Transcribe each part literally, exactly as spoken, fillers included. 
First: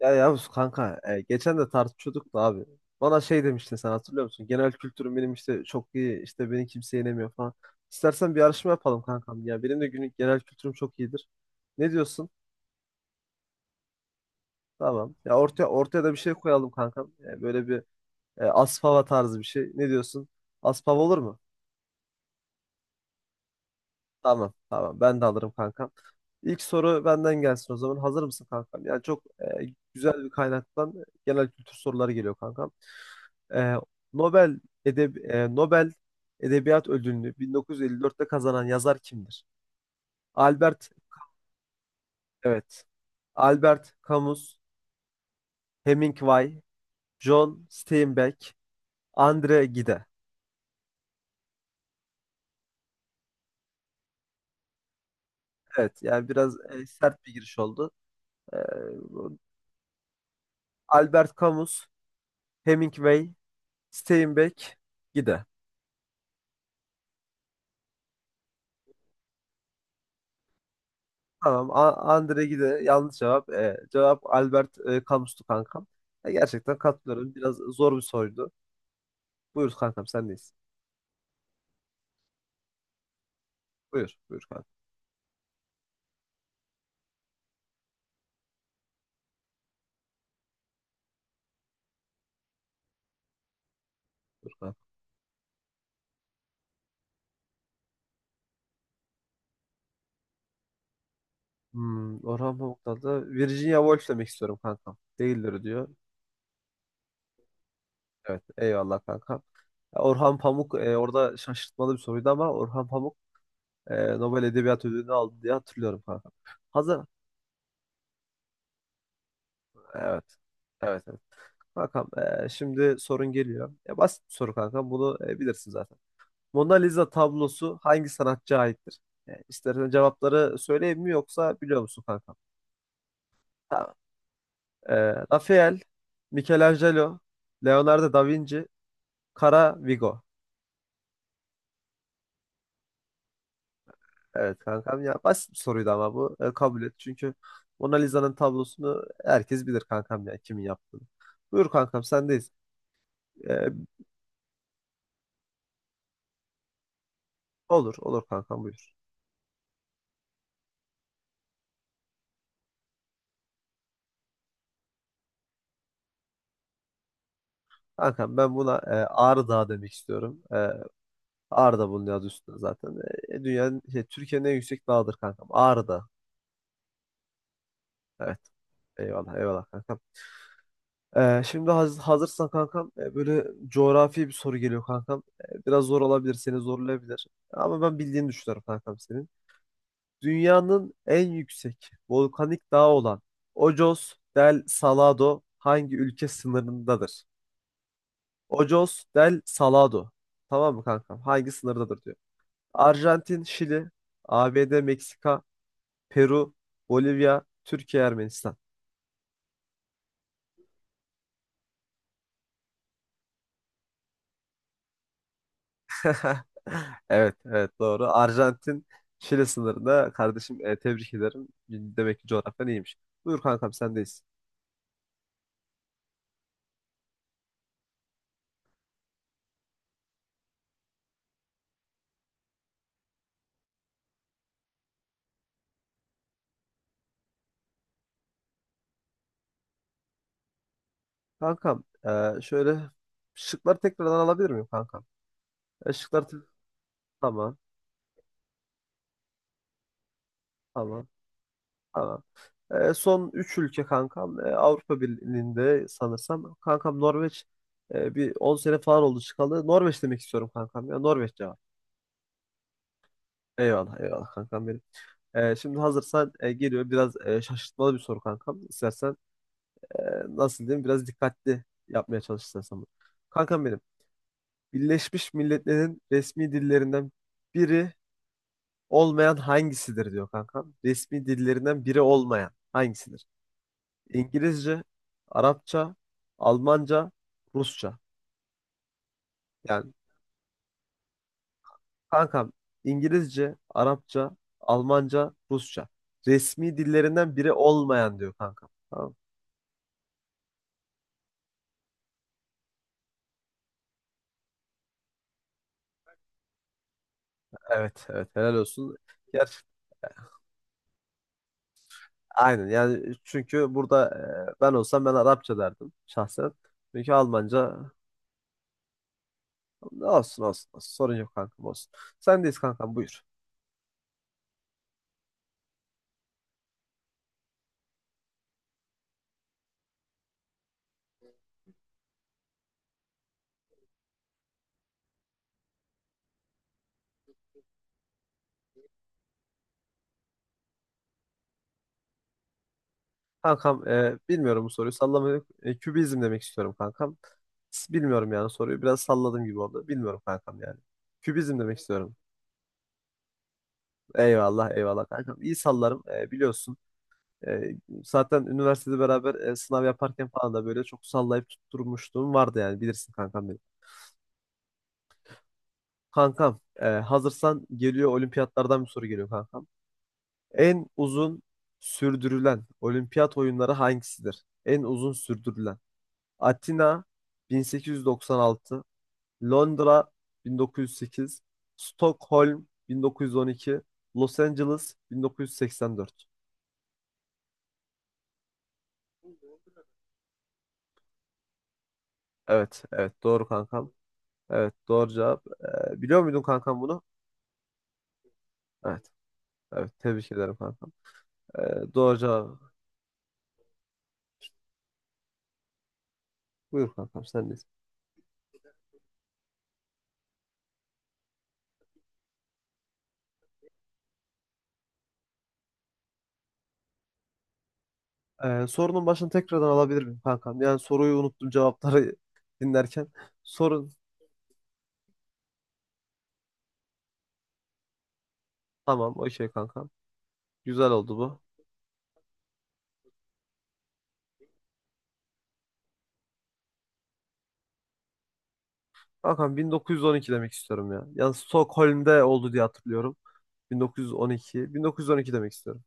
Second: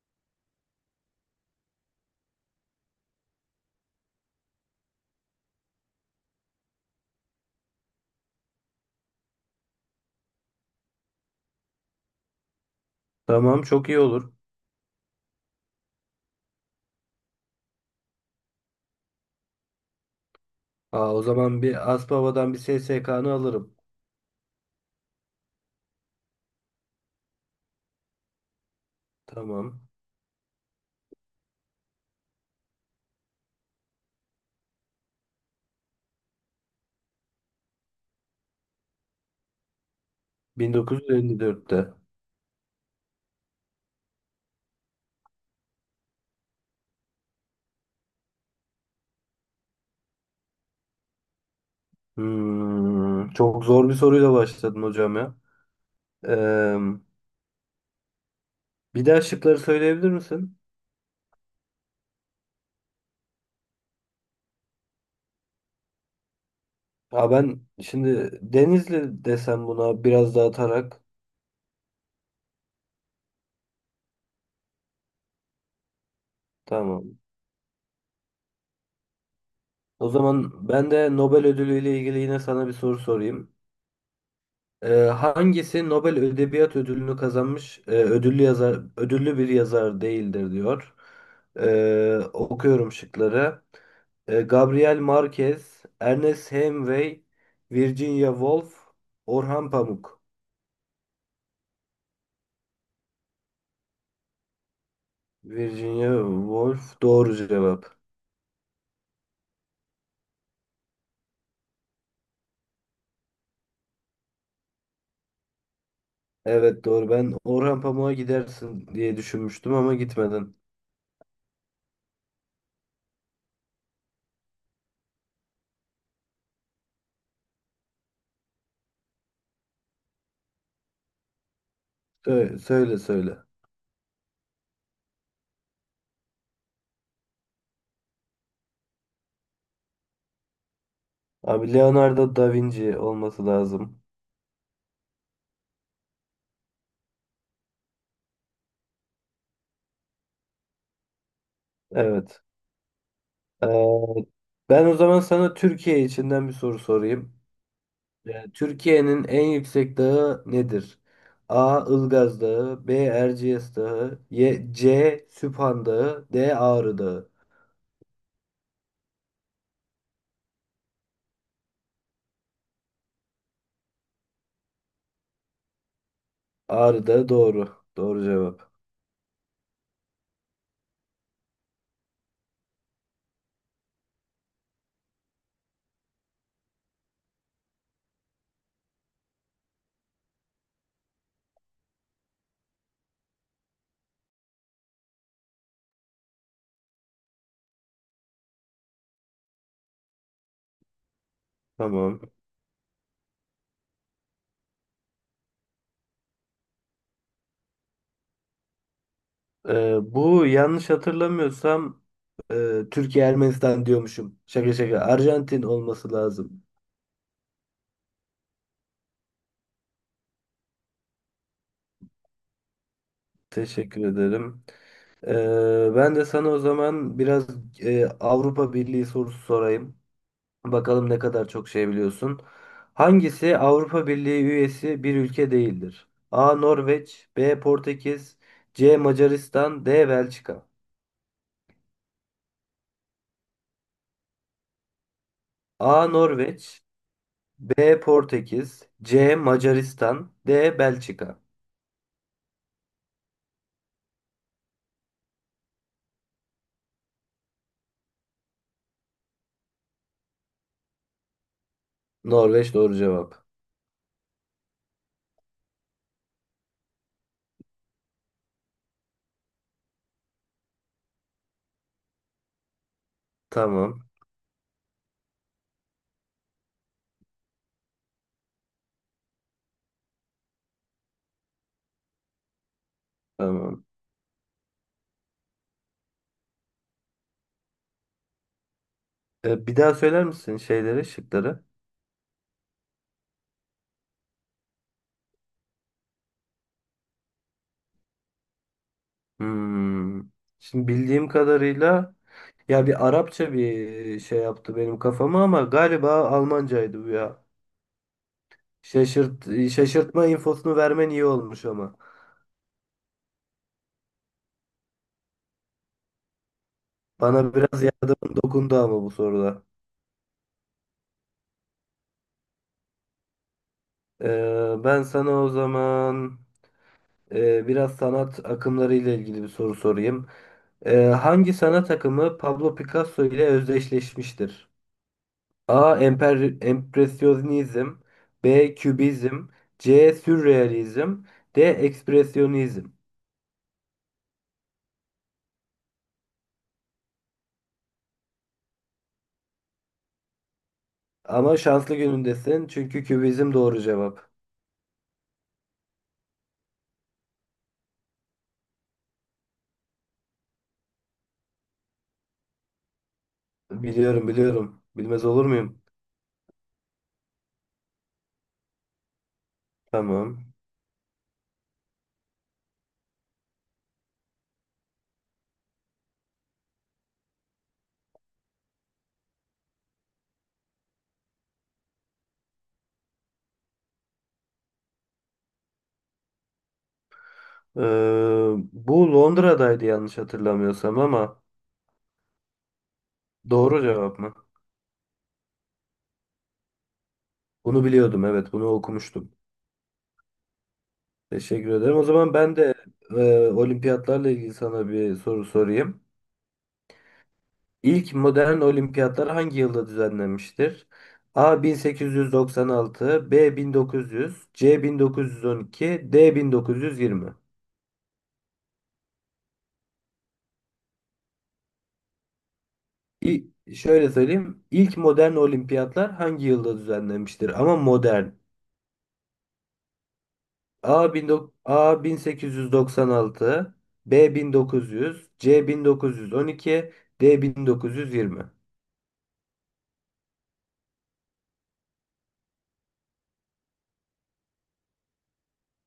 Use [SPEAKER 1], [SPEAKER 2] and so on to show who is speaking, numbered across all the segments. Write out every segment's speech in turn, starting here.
[SPEAKER 1] Ya Yavuz kanka e, geçen de tartışıyorduk da abi. Bana şey demiştin sen hatırlıyor musun? Genel kültürüm benim işte çok iyi işte beni kimse yenemiyor falan. İstersen bir yarışma yapalım kankam ya. Benim de günlük genel kültürüm çok iyidir. Ne diyorsun?
[SPEAKER 2] Tamam çok iyi olur.
[SPEAKER 1] Tamam. Ya ortaya ortaya da bir şey koyalım kankam. E, böyle bir e, Aspava tarzı bir şey. Ne diyorsun? Aspava
[SPEAKER 2] Aa,
[SPEAKER 1] olur
[SPEAKER 2] o
[SPEAKER 1] mu?
[SPEAKER 2] zaman bir Aspava'dan bir S S K'nı alırım.
[SPEAKER 1] Tamam, tamam, ben de alırım kankam. İlk soru benden gelsin o zaman. Hazır mısın kankam? Yani çok e,
[SPEAKER 2] Tamam.
[SPEAKER 1] güzel bir kaynaktan e, genel kültür soruları geliyor kankam. e, Nobel edeb e, Nobel Edebiyat Ödülünü bin dokuz yüz elli dörtte kazanan yazar kimdir? Albert,
[SPEAKER 2] bin dokuz yüz elli dörtte.
[SPEAKER 1] evet. Albert Camus, Hemingway, John Steinbeck, Andre Gide.
[SPEAKER 2] Hmm, çok zor bir soruyla başladın hocam ya.
[SPEAKER 1] Evet, yani biraz
[SPEAKER 2] Ee,
[SPEAKER 1] e, sert bir giriş oldu. E,
[SPEAKER 2] bir daha şıkları söyleyebilir misin?
[SPEAKER 1] Albert Camus, Hemingway, Steinbeck, Gide.
[SPEAKER 2] Aa, ben şimdi Denizli desem buna biraz dağıtarak.
[SPEAKER 1] Tamam, A- Andre Gide yanlış cevap. E, cevap Albert e, Camus'tu kankam. E, gerçekten
[SPEAKER 2] Tamam.
[SPEAKER 1] katılıyorum. Biraz zor bir soruydu. Buyur kankam,
[SPEAKER 2] O
[SPEAKER 1] sendeyiz.
[SPEAKER 2] zaman ben de Nobel ödülü ile ilgili yine sana bir soru sorayım.
[SPEAKER 1] Buyur. Buyur kanka.
[SPEAKER 2] Ee, hangisi Nobel Edebiyat Ödülünü kazanmış e, ödüllü yazar ödüllü bir yazar değildir diyor. Ee, okuyorum şıkları. Ee,
[SPEAKER 1] Buyur kanka.
[SPEAKER 2] Gabriel Marquez, Ernest Hemingway, Virginia Woolf, Orhan Pamuk.
[SPEAKER 1] Hmm, Orhan Pamuk'tan da Virginia Woolf demek istiyorum kankam. Değildir diyor.
[SPEAKER 2] Virginia Woolf doğru cevap.
[SPEAKER 1] Evet. Eyvallah kanka. Orhan Pamuk e, orada şaşırtmalı bir soruydu ama Orhan Pamuk e, Nobel Edebiyat Ödülünü aldı diye hatırlıyorum kanka.
[SPEAKER 2] Evet
[SPEAKER 1] Hazır.
[SPEAKER 2] doğru. Ben Orhan Pamuk'a gidersin diye düşünmüştüm ama
[SPEAKER 1] Evet.
[SPEAKER 2] gitmedin.
[SPEAKER 1] Evet, evet. Kankam e, şimdi sorun geliyor. E, basit bir soru kanka. Bunu e, bilirsin zaten. Mona Lisa tablosu hangi sanatçıya aittir? E, istersen cevapları söyleyeyim mi yoksa biliyor musun kanka?
[SPEAKER 2] Söyle söyle. söyle.
[SPEAKER 1] Ee, Rafael, Michelangelo, Leonardo da Vinci, Kara Vigo.
[SPEAKER 2] Abi Leonardo da Vinci olması lazım.
[SPEAKER 1] Evet kankam ya basit bir soruydu ama bu e, kabul et. Çünkü Mona Lisa'nın tablosunu herkes bilir kankam ya kimin yaptığını. Buyur kankam
[SPEAKER 2] Evet.
[SPEAKER 1] sendeyiz. Ee,
[SPEAKER 2] Ben o zaman sana Türkiye içinden bir soru sorayım.
[SPEAKER 1] olur, olur,
[SPEAKER 2] Ee,
[SPEAKER 1] kankam buyur.
[SPEAKER 2] Türkiye'nin en yüksek dağı nedir? A. Ilgaz Dağı, B. Erciyes Dağı, Y- C. Süphan Dağı, D. Ağrı Dağı.
[SPEAKER 1] Kankam ben buna e, Ağrı Dağı demek istiyorum. E, Ağrı da bunun adı üstünde zaten. E, dünyanın, şey, Türkiye'nin en yüksek dağıdır kankam. Ağrı Dağı.
[SPEAKER 2] Ağrı Dağı doğru. Doğru
[SPEAKER 1] Evet,
[SPEAKER 2] cevap.
[SPEAKER 1] eyvallah, eyvallah kankam. Ee, şimdi haz- hazırsan kankam e, böyle coğrafi bir soru geliyor kankam. E, Biraz zor olabilir, seni zorlayabilir. Ama ben bildiğini düşünüyorum kankam senin. Dünyanın en yüksek volkanik dağı olan Ojos del Salado hangi ülke sınırındadır? Ojos del Salado. Tamam mı kankam? Hangi sınırdadır diyor.
[SPEAKER 2] Tamam.
[SPEAKER 1] Arjantin, Şili, A B D, Meksika, Peru, Bolivya, Türkiye, Ermenistan.
[SPEAKER 2] Ee, bu yanlış hatırlamıyorsam e, Türkiye Ermenistan diyormuşum. Şaka şaka. Arjantin olması lazım.
[SPEAKER 1] Evet, evet doğru. Arjantin Şili sınırında kardeşim e, tebrik ederim. Demek ki coğrafyan iyiymiş. Buyur kankam
[SPEAKER 2] Teşekkür
[SPEAKER 1] sendeyiz.
[SPEAKER 2] ederim. Ee, ben de sana o zaman biraz e, Avrupa Birliği sorusu sorayım. Bakalım ne kadar çok şey biliyorsun. Hangisi Avrupa Birliği üyesi bir ülke değildir? A. Norveç, B. Portekiz, C. Macaristan, D. Belçika.
[SPEAKER 1] Kankam e, şöyle şıkları tekrardan alabilir miyim kankam? E,
[SPEAKER 2] A.
[SPEAKER 1] şıkları te-
[SPEAKER 2] Norveç,
[SPEAKER 1] tamam,
[SPEAKER 2] B. Portekiz, C. Macaristan, D.
[SPEAKER 1] tamam,
[SPEAKER 2] Belçika.
[SPEAKER 1] tamam. E, son üç ülke kankam e, Avrupa Birliği'nde sanırsam. Kankam Norveç e, bir on sene falan oldu çıkalı. Norveç demek istiyorum kankam ya Norveç cevap.
[SPEAKER 2] Norveç doğru cevap.
[SPEAKER 1] Eyvallah, eyvallah kankam benim. E, şimdi hazırsan e, geliyor biraz e, şaşırtmalı bir soru kankam. İstersen e, nasıl diyeyim biraz dikkatli yapmaya çalışırsan sanırım. Kankam benim.
[SPEAKER 2] Tamam.
[SPEAKER 1] Birleşmiş Milletler'in resmi dillerinden biri olmayan hangisidir diyor kankam. Resmi dillerinden biri olmayan hangisidir?
[SPEAKER 2] Tamam.
[SPEAKER 1] İngilizce, Arapça, Almanca, Rusça.
[SPEAKER 2] E, bir
[SPEAKER 1] Yani
[SPEAKER 2] daha söyler misin şeyleri, şıkları?
[SPEAKER 1] kankam İngilizce, Arapça, Almanca, Rusça. Resmi dillerinden biri olmayan diyor kankam. Tamam.
[SPEAKER 2] Hmm. Şimdi bildiğim kadarıyla ya bir Arapça bir şey yaptı benim kafama ama galiba Almancaydı bu ya.
[SPEAKER 1] Evet, evet helal olsun.
[SPEAKER 2] Şaşırt,
[SPEAKER 1] Ger
[SPEAKER 2] şaşırtma infosunu vermen iyi olmuş ama.
[SPEAKER 1] Aynen yani çünkü burada e, ben olsam ben Arapça derdim şahsen. Çünkü
[SPEAKER 2] Bana
[SPEAKER 1] Almanca
[SPEAKER 2] biraz yardımın dokundu ama bu soruda.
[SPEAKER 1] ne olsun olsun, olsun. Sorun yok kankam olsun. Sendeyiz kankam buyur.
[SPEAKER 2] Ee, ben sana o zaman e, biraz sanat akımları ile ilgili bir soru sorayım. Ee, hangi sanat akımı Pablo Picasso ile özdeşleşmiştir? A. Emper, empresyonizm, B. Kübizm, C. Sürrealizm, D. Ekspresyonizm.
[SPEAKER 1] Kankam e, bilmiyorum bu soruyu sallamayı e, kübizm demek istiyorum kankam. S- Bilmiyorum yani soruyu biraz salladım gibi oldu. Bilmiyorum kankam yani.
[SPEAKER 2] Ama
[SPEAKER 1] Kübizm demek
[SPEAKER 2] şanslı
[SPEAKER 1] istiyorum.
[SPEAKER 2] günündesin çünkü kübizm doğru cevap.
[SPEAKER 1] Eyvallah, eyvallah kankam. İyi sallarım e, biliyorsun. E, Zaten üniversitede beraber e, sınav yaparken falan da böyle çok sallayıp tutturmuşluğum vardı yani bilirsin kankam.
[SPEAKER 2] Biliyorum biliyorum. Bilmez olur muyum?
[SPEAKER 1] Kankam, e, hazırsan geliyor olimpiyatlardan bir soru geliyor kankam.
[SPEAKER 2] Tamam.
[SPEAKER 1] En uzun sürdürülen olimpiyat oyunları hangisidir? En uzun sürdürülen. Atina bin sekiz yüz doksan altı, Londra bin dokuz yüz sekiz, Stockholm bin dokuz yüz on iki, Los Angeles bin dokuz yüz seksen dört.
[SPEAKER 2] Ee, bu Londra'daydı yanlış hatırlamıyorsam ama
[SPEAKER 1] Evet, evet doğru
[SPEAKER 2] doğru
[SPEAKER 1] kankam.
[SPEAKER 2] cevap mı?
[SPEAKER 1] Evet doğru cevap. E, biliyor muydun kankam bunu?
[SPEAKER 2] Bunu biliyordum, evet, bunu
[SPEAKER 1] Evet,
[SPEAKER 2] okumuştum.
[SPEAKER 1] evet tebrik ederim kankam. E,
[SPEAKER 2] Teşekkür ederim. O
[SPEAKER 1] doğru
[SPEAKER 2] zaman ben
[SPEAKER 1] cevap.
[SPEAKER 2] de e, olimpiyatlarla ilgili sana bir soru sorayım.
[SPEAKER 1] Buyur kankam sen de.
[SPEAKER 2] İlk modern olimpiyatlar hangi yılda düzenlenmiştir? A bin sekiz yüz doksan altı, B bin dokuz yüz, C bin dokuz yüz on iki, D bin dokuz yüz yirmi.
[SPEAKER 1] Ee, sorunun başını tekrardan alabilir miyim kankam? Yani soruyu unuttum cevapları dinlerken.
[SPEAKER 2] İ-
[SPEAKER 1] Sorun
[SPEAKER 2] şöyle söyleyeyim. İlk modern olimpiyatlar hangi yılda düzenlenmiştir? Ama modern.
[SPEAKER 1] tamam o şey kankam. Güzel oldu
[SPEAKER 2] A,
[SPEAKER 1] bu.
[SPEAKER 2] 19 A bin sekiz yüz doksan altı, B bin dokuz yüz, C bin dokuz yüz on iki, D bin dokuz yüz yirmi.
[SPEAKER 1] Kankam bin dokuz yüz on iki demek istiyorum ya. Yani Stockholm'de oldu diye hatırlıyorum. bin dokuz yüz on iki. bin dokuz yüz on iki demek istiyorum.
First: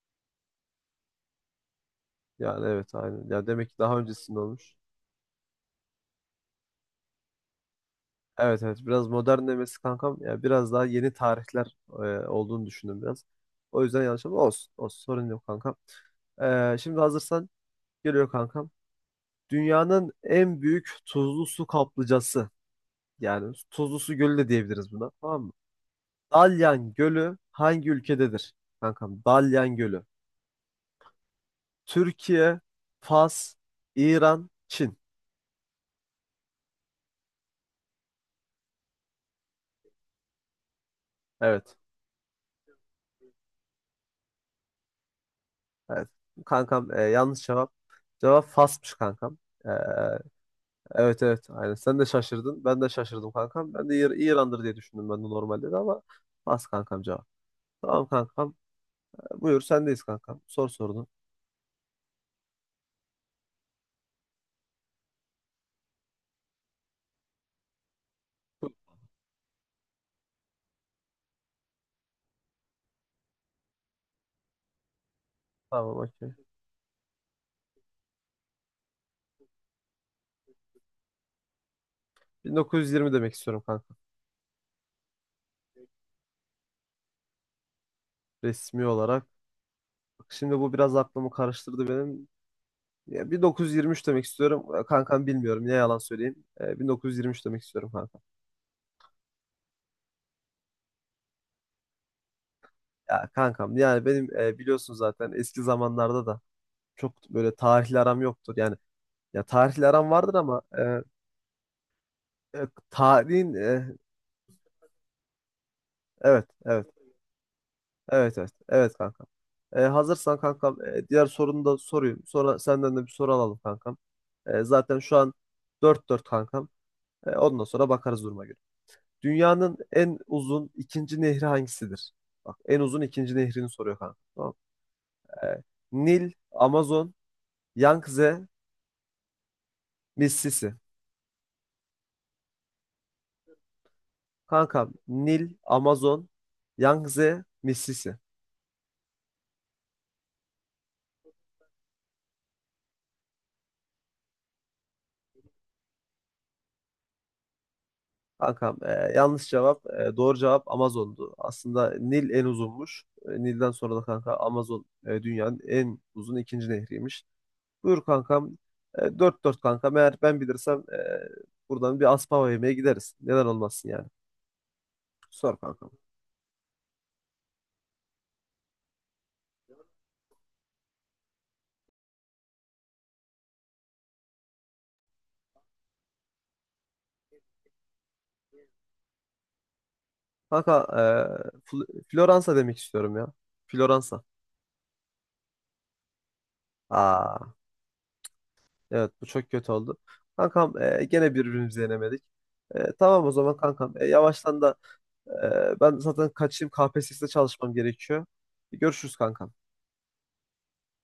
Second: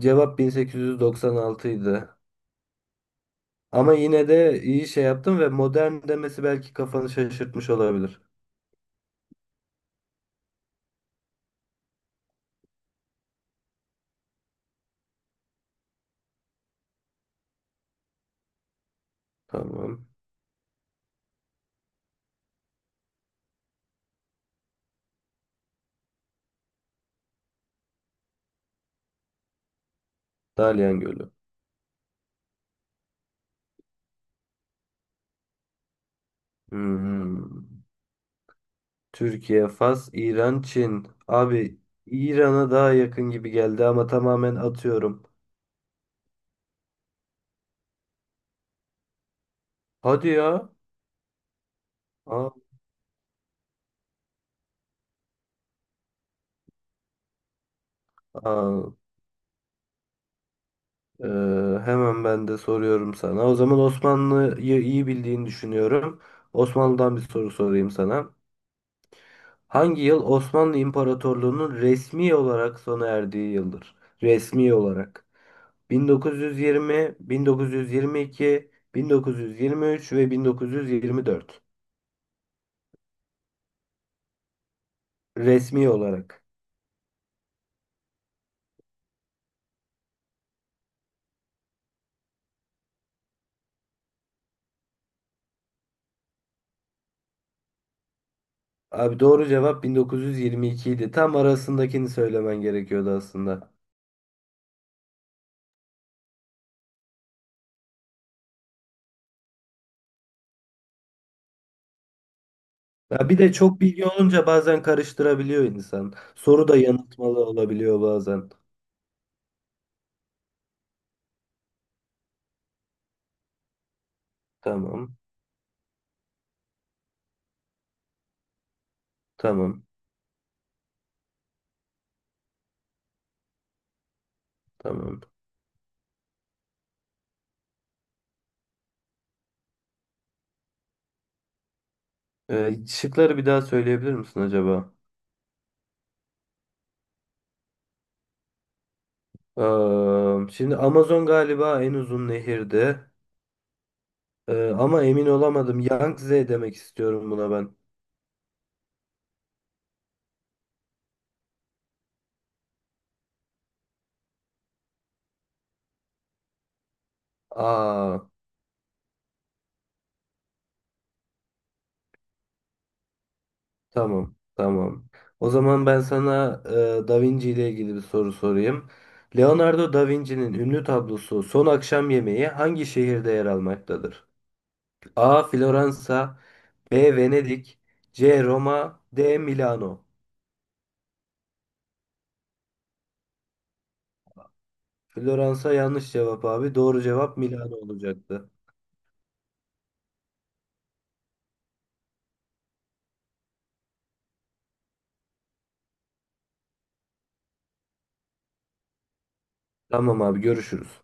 [SPEAKER 2] Cevap bin sekiz yüz doksan altı idi.
[SPEAKER 1] Yani evet aynen. Ya demek ki
[SPEAKER 2] Ama
[SPEAKER 1] daha
[SPEAKER 2] yine
[SPEAKER 1] öncesinde
[SPEAKER 2] de
[SPEAKER 1] olmuş.
[SPEAKER 2] iyi şey yaptım ve modern demesi belki kafanı şaşırtmış olabilir.
[SPEAKER 1] Evet, evet biraz modern demesi kankam. Ya biraz daha yeni tarihler e, olduğunu düşündüm biraz. O yüzden yanlış ama olsun. Olsun sorun yok kankam. Ee, şimdi hazırsan geliyor kankam.
[SPEAKER 2] Tamam.
[SPEAKER 1] Dünyanın en büyük tuzlu su kaplıcası. Yani tuzlu su gölü de diyebiliriz buna. Tamam mı? Dalyan Gölü hangi ülkededir? Kankam Dalyan Gölü.
[SPEAKER 2] Dalyan Gölü.
[SPEAKER 1] Türkiye, Fas, İran, Çin.
[SPEAKER 2] Hmm. Türkiye, Fas, İran, Çin.
[SPEAKER 1] Evet.
[SPEAKER 2] Abi, İran'a daha yakın gibi geldi ama tamamen atıyorum.
[SPEAKER 1] Evet. Kankam e, yanlış cevap. Cevap Fas'mış kankam. E,
[SPEAKER 2] Hadi ya.
[SPEAKER 1] evet, evet. Aynen. Sen de
[SPEAKER 2] Aa,
[SPEAKER 1] şaşırdın. Ben de şaşırdım kankam. Ben de İr- İran'dır diye düşündüm ben de normalde de ama Fas kankam cevap. Tamam kankam.
[SPEAKER 2] Aa,
[SPEAKER 1] Buyur sendeyiz kankam. Sor sorunu.
[SPEAKER 2] e, hemen ben de soruyorum sana. O zaman Osmanlı'yı iyi bildiğini düşünüyorum. Osmanlı'dan bir soru sorayım sana. Hangi yıl Osmanlı İmparatorluğu'nun resmi olarak sona erdiği yıldır? Resmi olarak.
[SPEAKER 1] Tamam okey.
[SPEAKER 2] bin dokuz yüz yirmi, bin dokuz yüz yirmi iki, bin dokuz yüz yirmi üç ve bin dokuz yüz yirmi dört.
[SPEAKER 1] bin dokuz yüz yirmi demek istiyorum kanka.
[SPEAKER 2] Resmi olarak.
[SPEAKER 1] Resmi olarak. Bak, şimdi bu biraz aklımı karıştırdı benim. Ya bin dokuz yüz yirmi üç demek istiyorum. E, Kankam bilmiyorum. Ne yalan söyleyeyim. Ee, bin dokuz yüz yirmi üç demek istiyorum kanka.
[SPEAKER 2] Abi doğru cevap bin dokuz yüz yirmi iki idi. Tam arasındakini söylemen gerekiyordu
[SPEAKER 1] Ya
[SPEAKER 2] aslında.
[SPEAKER 1] kankam yani benim e, biliyorsun zaten eski zamanlarda da çok böyle tarihli aram yoktur. Yani ya tarihli aram vardır ama e, e,
[SPEAKER 2] Ya bir de
[SPEAKER 1] tarihin
[SPEAKER 2] çok
[SPEAKER 1] e,
[SPEAKER 2] bilgi olunca bazen karıştırabiliyor insan.
[SPEAKER 1] evet,
[SPEAKER 2] Soru da
[SPEAKER 1] evet,
[SPEAKER 2] yanıltmalı olabiliyor
[SPEAKER 1] evet, evet,
[SPEAKER 2] bazen.
[SPEAKER 1] evet, kanka. E, hazırsan kankam e, diğer sorunu da sorayım. Sonra senden de bir soru alalım kankam. E, zaten şu
[SPEAKER 2] Tamam,
[SPEAKER 1] an dört dört kankam. E, ondan sonra bakarız duruma göre. Dünyanın
[SPEAKER 2] tamam,
[SPEAKER 1] en uzun ikinci nehri hangisidir? Bak en uzun ikinci nehrini soruyor kanka. Tamam.
[SPEAKER 2] tamam.
[SPEAKER 1] E, Nil, Amazon, Yangtze, Mississippi.
[SPEAKER 2] Ee, şıkları bir daha söyleyebilir misin acaba?
[SPEAKER 1] Kankam Nil, Amazon, Yangtze, Mississippi.
[SPEAKER 2] Ee, şimdi Amazon galiba en uzun nehirdi. Ee, ama emin olamadım. Yangtze demek istiyorum buna ben.
[SPEAKER 1] Kankam e, yanlış cevap. E, doğru cevap Amazon'du. Aslında Nil en uzunmuş. E, Nil'den sonra da kanka Amazon e, dünyanın en uzun ikinci nehriymiş. Buyur
[SPEAKER 2] Aa,
[SPEAKER 1] kankam. E, dört dört kankam. Eğer ben bilirsem e, buradan bir Aspava yemeğe gideriz. Neden olmasın yani.
[SPEAKER 2] tamam, tamam. O
[SPEAKER 1] Sor
[SPEAKER 2] zaman
[SPEAKER 1] kankam.
[SPEAKER 2] ben sana e, Da Vinci ile ilgili bir soru sorayım. Leonardo da Vinci'nin ünlü tablosu Son Akşam Yemeği hangi şehirde yer almaktadır? A. Floransa, B. Venedik, C. Roma, D. Milano.
[SPEAKER 1] Kanka e, Fl- Floransa demek istiyorum ya. Floransa.
[SPEAKER 2] Floransa yanlış cevap abi. Doğru cevap
[SPEAKER 1] Aa,
[SPEAKER 2] Milano olacaktı.
[SPEAKER 1] evet bu çok kötü oldu. Kankam e, gene birbirimizi yenemedik. E, tamam o zaman kankam. E, yavaştan da e, ben zaten kaçayım K P S S'de çalışmam gerekiyor. E, Görüşürüz kankam.
[SPEAKER 2] Tamam abi, görüşürüz.